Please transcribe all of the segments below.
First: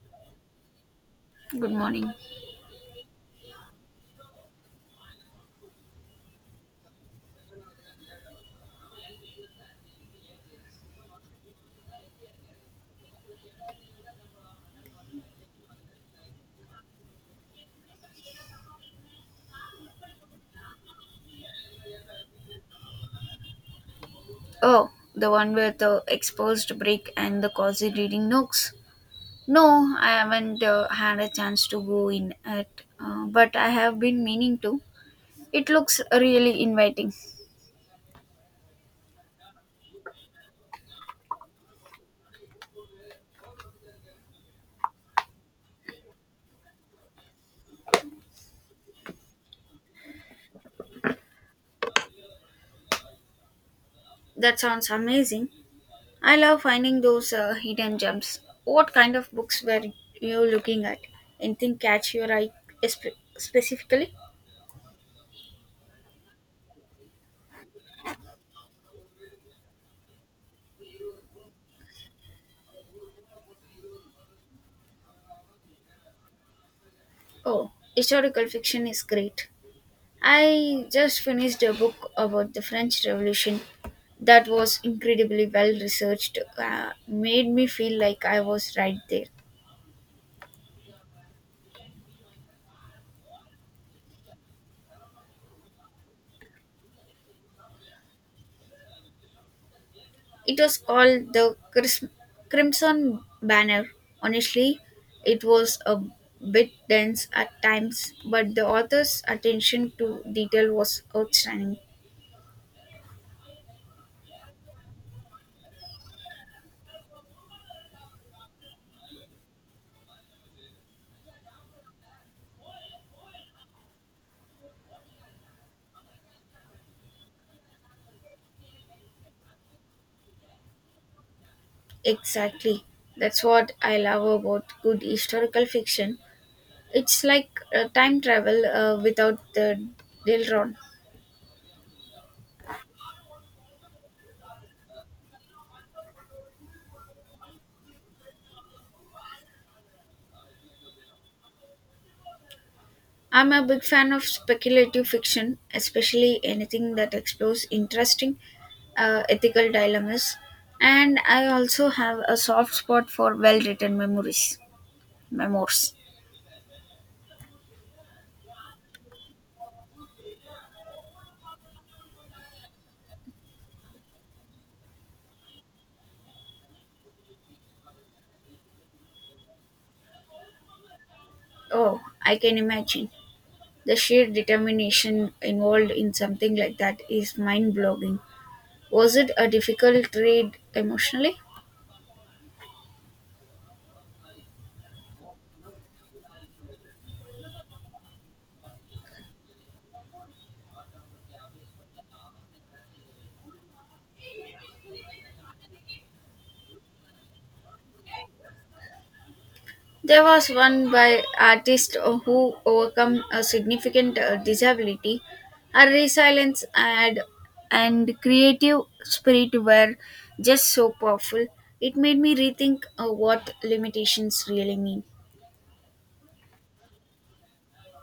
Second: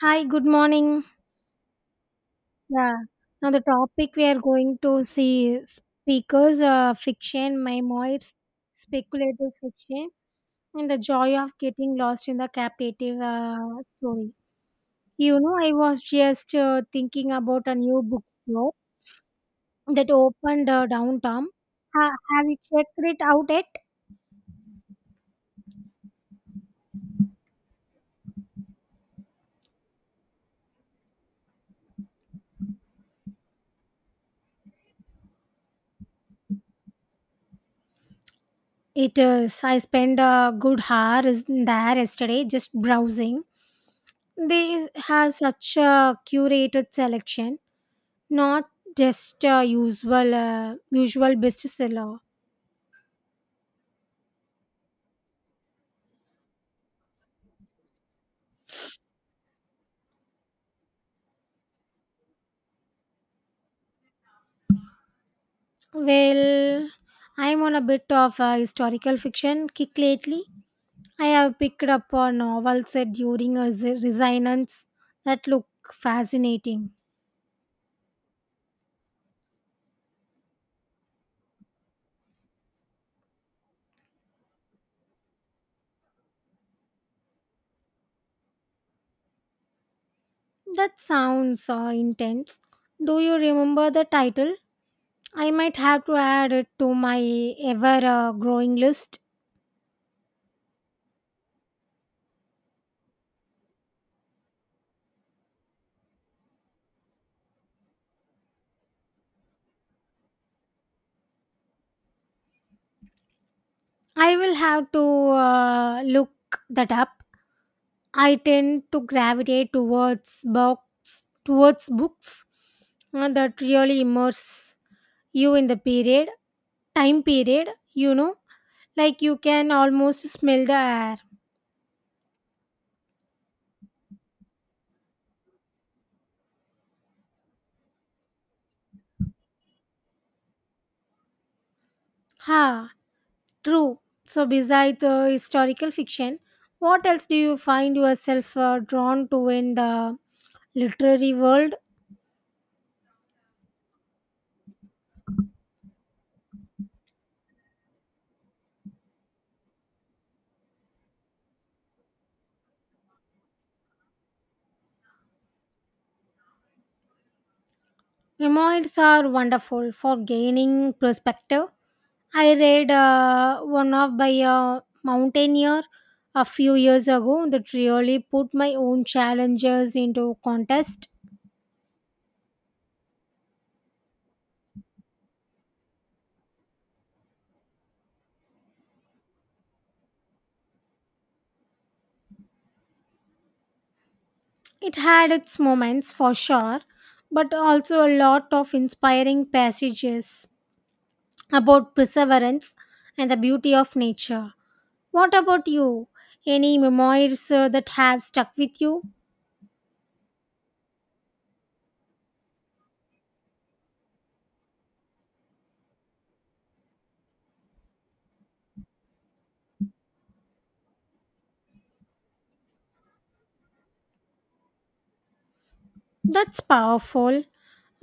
Hi, good morning. Good morning. Yeah. Now the topic we are going to see is speakers, fiction, memoirs, speculative fiction, and the joy of getting lost in the captive story. You know, I was just thinking about a new bookstore that opened downtown. Have you checked it out yet? Oh, the one with the exposed brick and the cozy reading nooks. No, I haven't had a chance to go in it, but I have been meaning to. It looks really inviting. It is. I spent a good hour there yesterday just browsing. They have such a curated selection not just a usual usual bestseller. That sounds amazing. I love finding those hidden gems. What kind of books were you looking at? Anything catch your eye specifically? Well, I'm on a bit of a historical fiction kick lately. I have picked up a novel set during a resonance that look fascinating. Oh, historical fiction is great. I just finished a book about the French Revolution that was incredibly well researched, made me feel like I was right there. That sounds intense. Do you remember the title? I might have to add it to my ever growing list. It was called The Crimson Banner. Honestly, it was a bit dense at times, but the author's attention to detail was outstanding. I will have to look that up. I tend to gravitate towards books that really immerse you in the time period. You know, like you can almost smell the air. Exactly. That's what I love about good historical fiction. It's like time travel without the Delron. Ha, true. So besides historical fiction, what else do you find yourself drawn to in the literary world? I'm a big fan of speculative fiction, especially anything that explores interesting ethical dilemmas. And I also have a soft spot for memoirs. Memoirs are wonderful for gaining perspective. I read one of by a mountaineer a few years ago that really put my own challenges into contest. Oh, I can imagine. The sheer determination involved in something like that is mind-blowing. Was it a difficult read emotionally? It had its moments for sure, but also a lot of inspiring passages about perseverance and the beauty of nature. What about you? Any memoirs that have stuck with you? There was one by artist who overcome a significant disability. Her resilience and creative spirit were just so powerful. It made me rethink what limitations really mean. That's powerful.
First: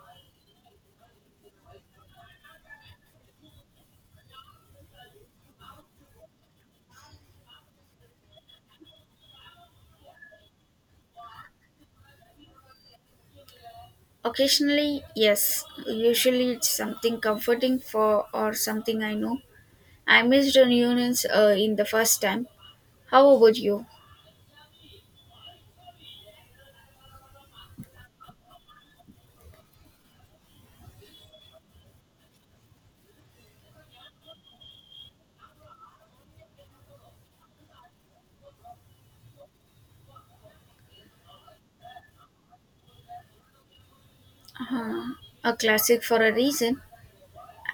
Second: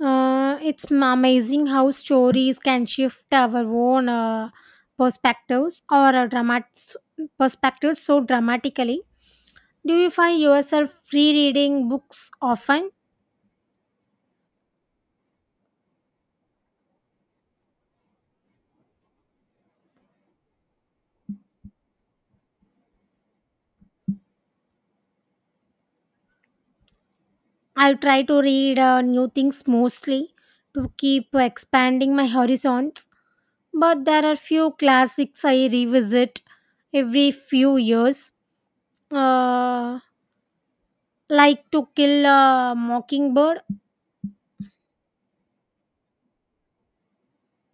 It's amazing how stories can shift our own perspectives or uh, dramat- perspectives so dramatically. Do you find yourself rereading books often? Occasionally, yes. Usually, it's something comforting for or something I know. I missed reunions in the first time. How about you? I try to read new things mostly to keep expanding my horizons, but there are few classics I revisit every few years, uh, like To Kill a Mockingbird. Uh, a classic for a reason.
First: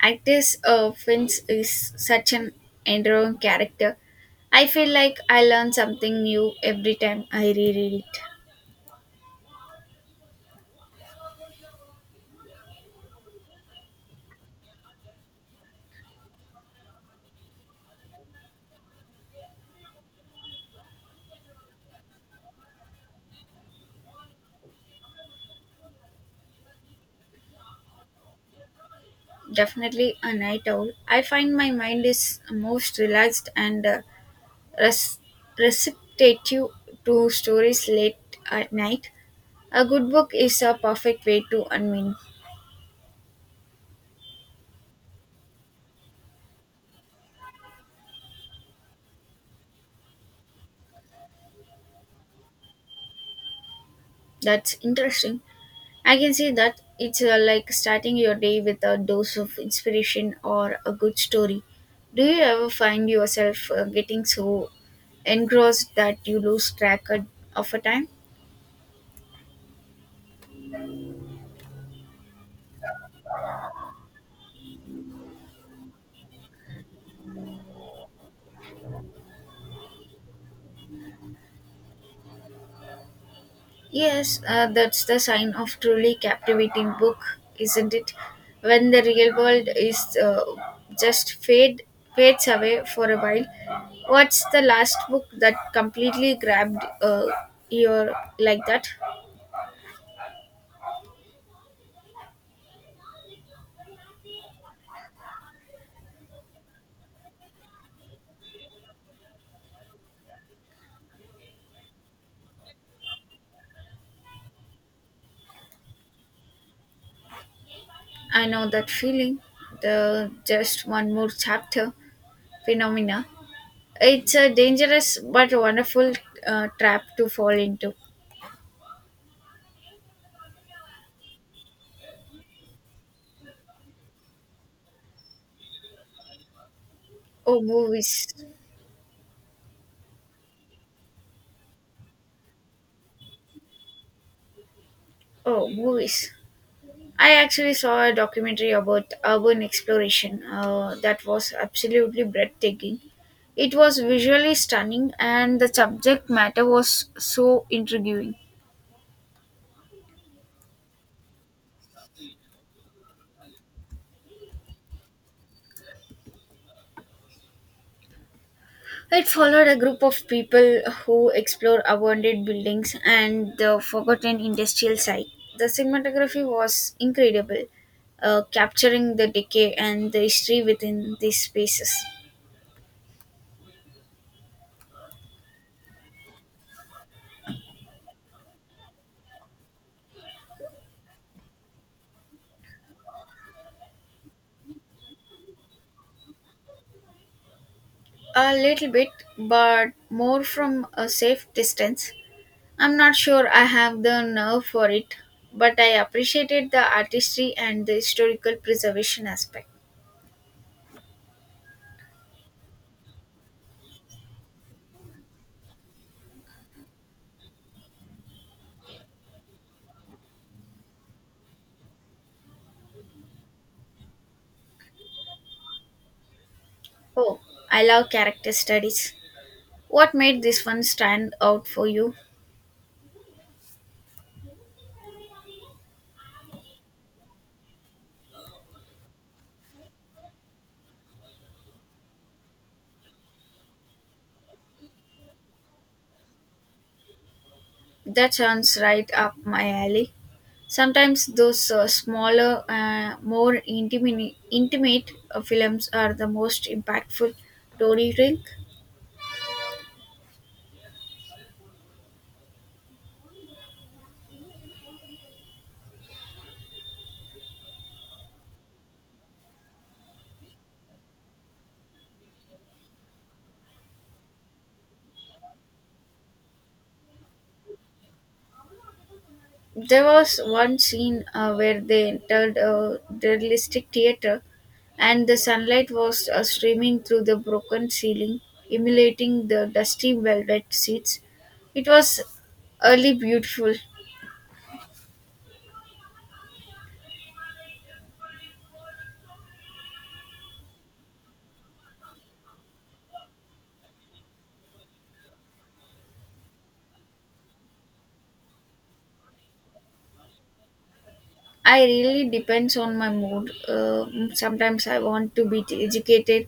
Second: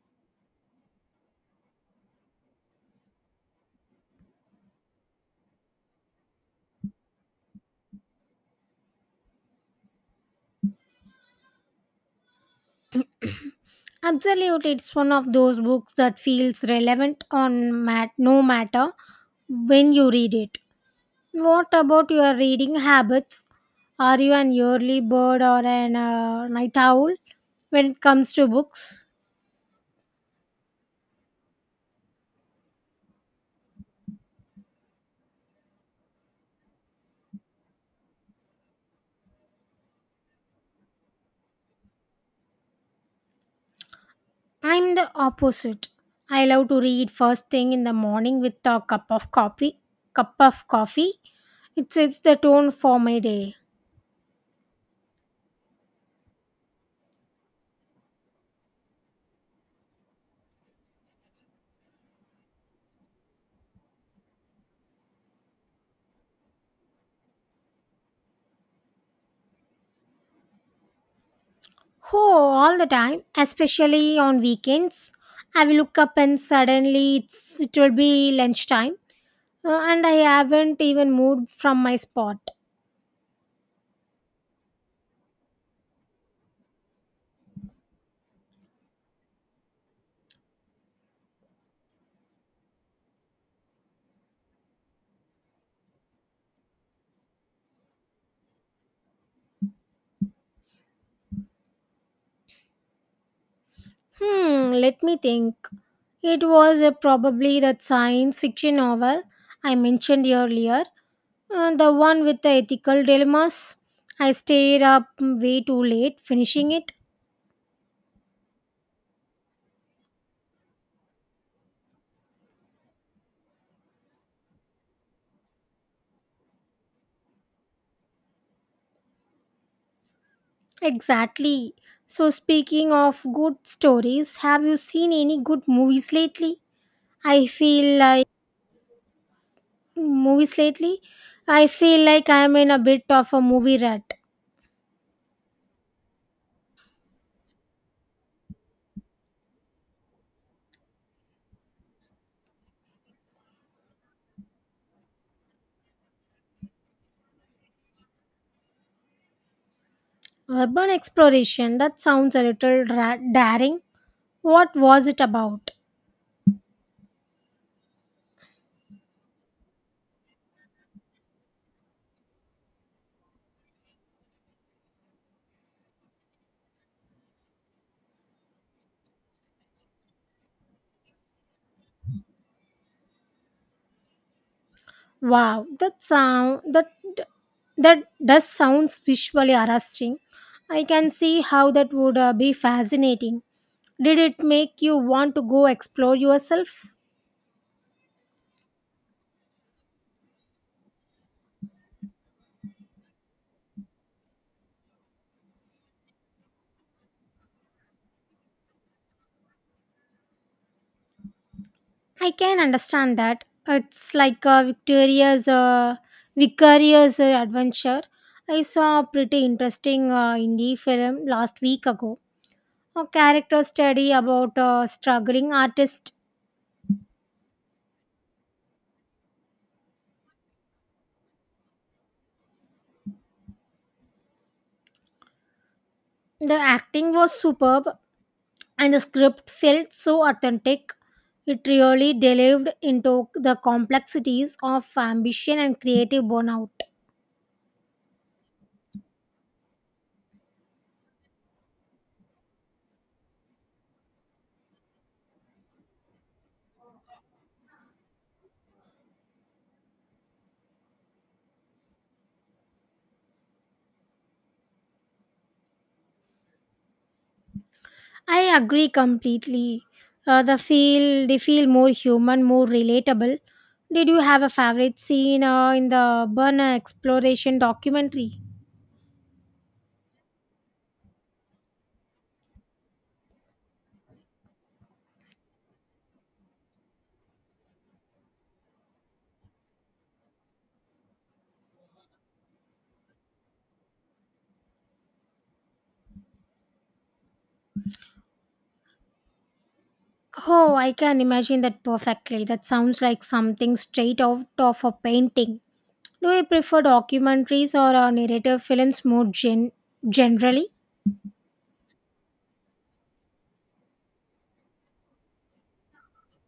Actress Vince is such an endearing character. I feel like I learn something new every time I reread it. Absolutely, it's one of those books that feels relevant on no matter when you read it. What about your reading habits? Are you an early bird or an night owl when it comes to books? Definitely a night owl. I find my mind is most relaxed and res- receptive to stories late at night. A good book is a perfect way to unwind. I'm the opposite. I love to read first thing in the morning with a cup of coffee. Cup of coffee. It sets the tone for my day. That's interesting. I can see that it's like starting your day with a dose of inspiration or a good story. Do you ever find yourself getting so engrossed that you lose track of a time? Oh, all the time, especially on weekends. I will look up and suddenly it will be lunchtime, and I haven't even moved from my spot. Yes, that's the sign of truly captivating book, isn't it? When the real world is just fades away for a while. What's the last book that completely grabbed your like that? Hmm, let me think. It was probably that science fiction novel I mentioned earlier, the one with the ethical dilemmas. I stayed up way too late finishing it. I know that feeling, the just one more chapter phenomena. It's a dangerous but wonderful trap to fall into. Exactly. So, speaking of good stories, have you seen any good movies lately? I Oh, feel I movies. movies lately, I feel like I'm in a bit of a movie rat. Oh, movies. I actually saw a documentary about urban exploration that was absolutely breathtaking. It was visually stunning and the subject matter was so intriguing. Urban exploration, that sounds a little daring. What was it about? It followed a group of people who explore abandoned buildings and the forgotten industrial site. The cinematography was incredible, capturing the decay and the history within these spaces. Wow, that that does sounds visually arresting. I can see how that would be fascinating. Did it make you want to go explore yourself? A little bit, but more from a safe distance. I'm not sure I have the nerve for it, but I appreciated the artistry and the historical preservation aspect. I can understand that. It's like a vicarious adventure. I saw a pretty interesting indie film last week ago. A character study about a struggling artist. Oh, I love character studies. What made this one stand out for you? The acting was superb, and the script felt so authentic. It really delved into the complexities of ambition and creative burnout. That sounds right up my alley. Sometimes those smaller, intimate films are the most impactful, don't you think? I agree completely. They feel more human, more relatable. Did you have a favorite scene in the Burner exploration documentary? There was one scene where they entered a realistic theater and the sunlight was streaming through the broken ceiling, emulating the dusty velvet seats. It was early beautiful. Oh, I can imagine that perfectly. That sounds like something straight out of a painting. Do you prefer documentaries or narrative films more generally? I really depends on my mood. Sometimes I want to be educated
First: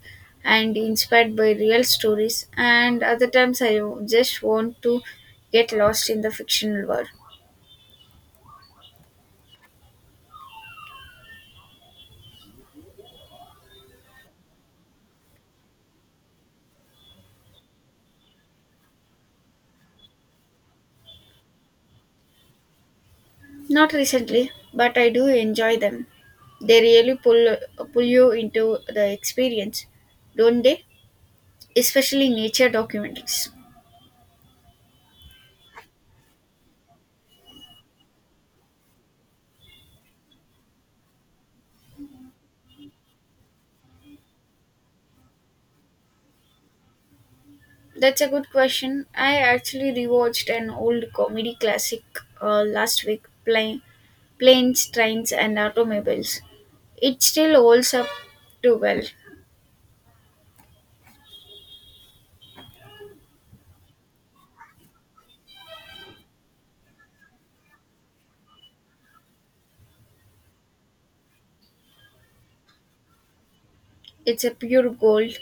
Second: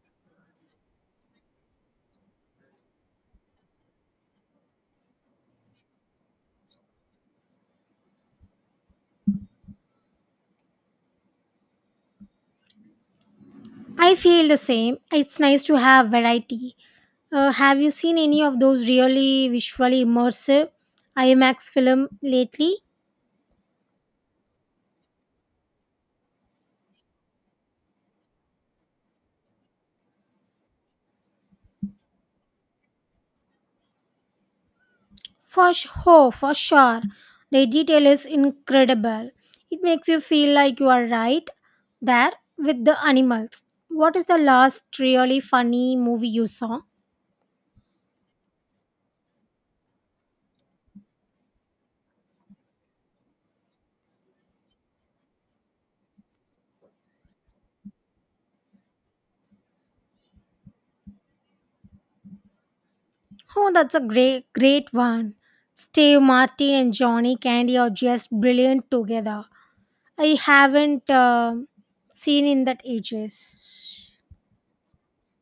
and inspired by real stories, and other times I just want to get lost in the fictional world. I feel the same. It's nice to have variety. Have you seen any of those really visually immersive IMAX film lately? Not recently, but I do enjoy them. They really pull you into the experience, don't they? Especially nature documentaries. For sure, for sure. The detail is incredible. It makes you feel like you are right there with the animals. What is the last really funny movie you saw? That's a good question. I actually rewatched an old comedy classic last week, Planes, Trains, and Automobiles. It still holds up too well. Oh, that's a great, great one. Steve Martin and Johnny Candy are just brilliant together. I haven't seen in that ages. It's a pure gold.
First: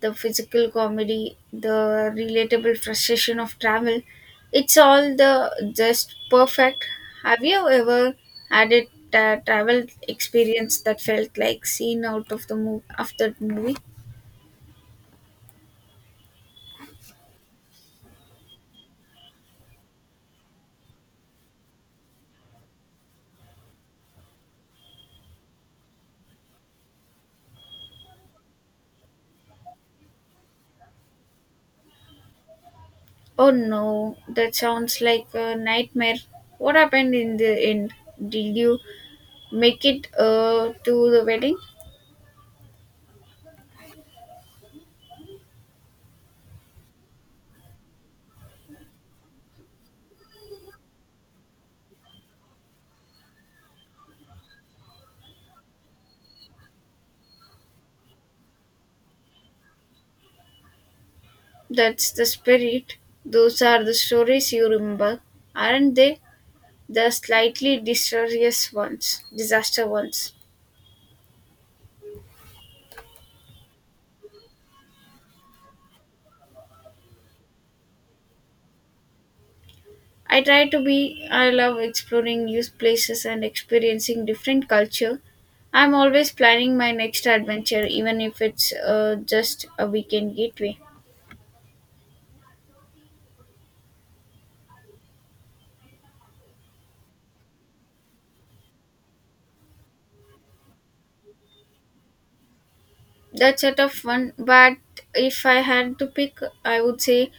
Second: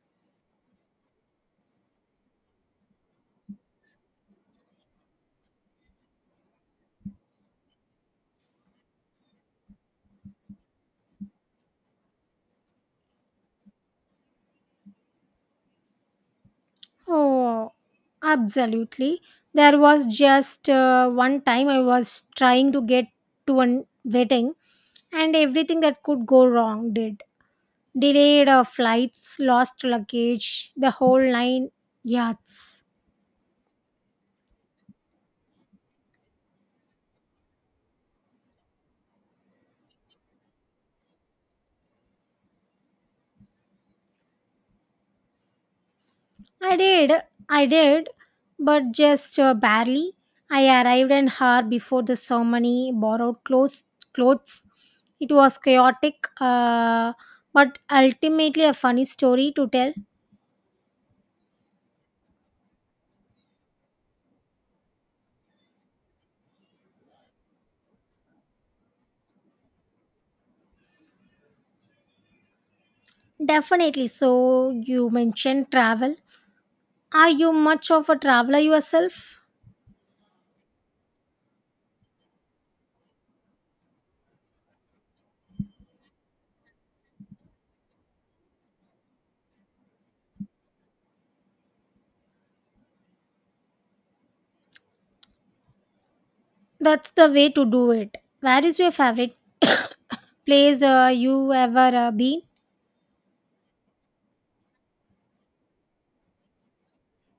The physical comedy, the relatable frustration of travel, it's all the just perfect. Have you ever had a travel experience that felt like scene out of the movie after the movie? Oh, absolutely. There was just one time I was trying to get to a wedding and everything that could go wrong did. Delayed flights, lost luggage, the whole nine yards. Oh no, that sounds like a nightmare. What happened in the end? Did you make it to the wedding? I did, I did, but just barely. I arrived an hour before the ceremony, borrowed clothes. Clothes. It was chaotic, but ultimately a funny story to tell. That's the spirit. Those are the stories you remember, aren't they? The slightly disastrous ones. Disaster ones. Definitely. So, you mentioned travel. Are you much of a traveler yourself? I try to be. I love exploring new places and experiencing different culture. I'm always planning my next adventure, even if it's just a weekend gateway. That's the way to do it. Where is your favorite place you ever been? That's a tough one, but if I had to pick, I would say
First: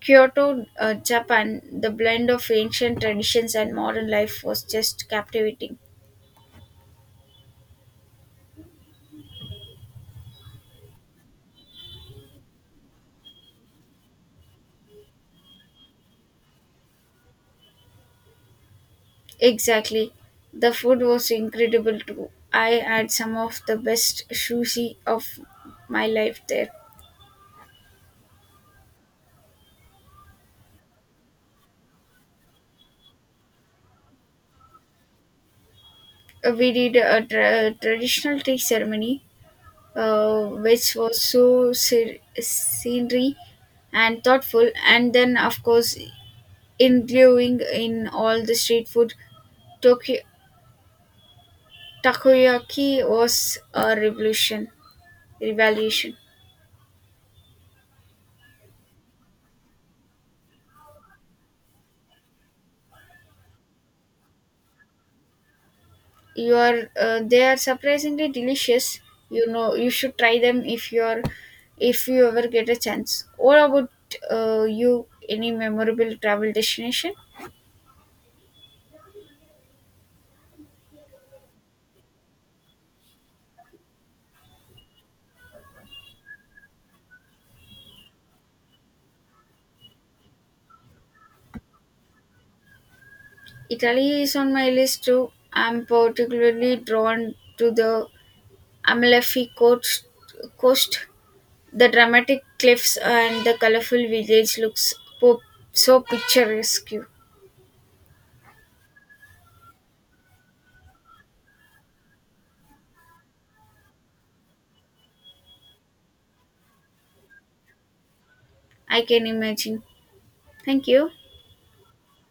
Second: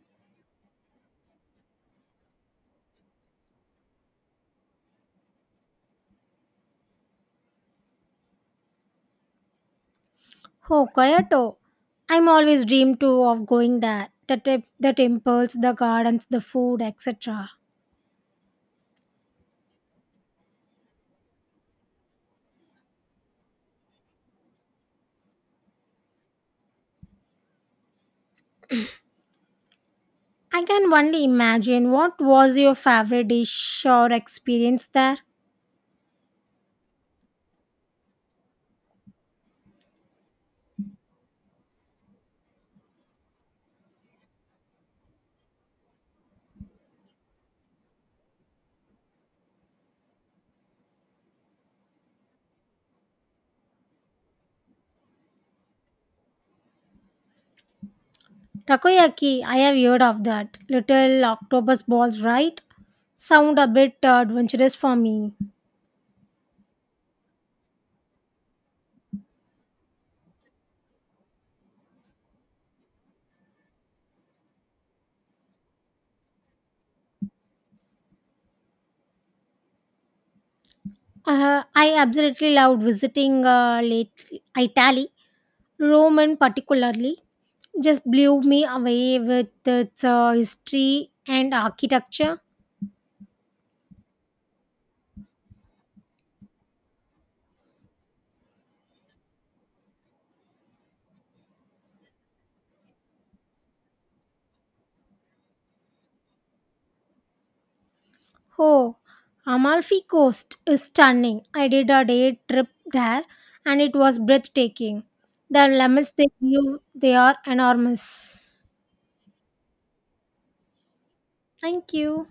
Kyoto, Japan. The blend of ancient traditions and modern life was just captivating. Oh, Kyoto. I'm always dreamed too of going there. The, tip, the temples, the gardens, the food, etc. Exactly. The food was incredible too. I had some of the best sushi of my life there. I can only imagine what was your favorite dish or experience there. We did a traditional tea ceremony, uh, which was so scenery and thoughtful. And then, of course, enduring in all the street food. Tokyo, takoyaki was a revolution. Takoyaki, I have heard of that. Little octopus balls, right? Sound a bit adventurous for me. You are they are surprisingly delicious. You know you should try them if you ever get a chance. What about you? Any memorable travel destination? I absolutely loved visiting late Italy, Rome in particularly. Just blew me away with its history and architecture. Italy is on my list too. I'm particularly drawn to the Amalfi coast. The dramatic cliffs and the colorful village looks po- so picturesque. Oh, Amalfi Coast is stunning. I did a day trip there and it was breathtaking. The lemons they give, they are enormous. I can imagine. Thank you. Thank you.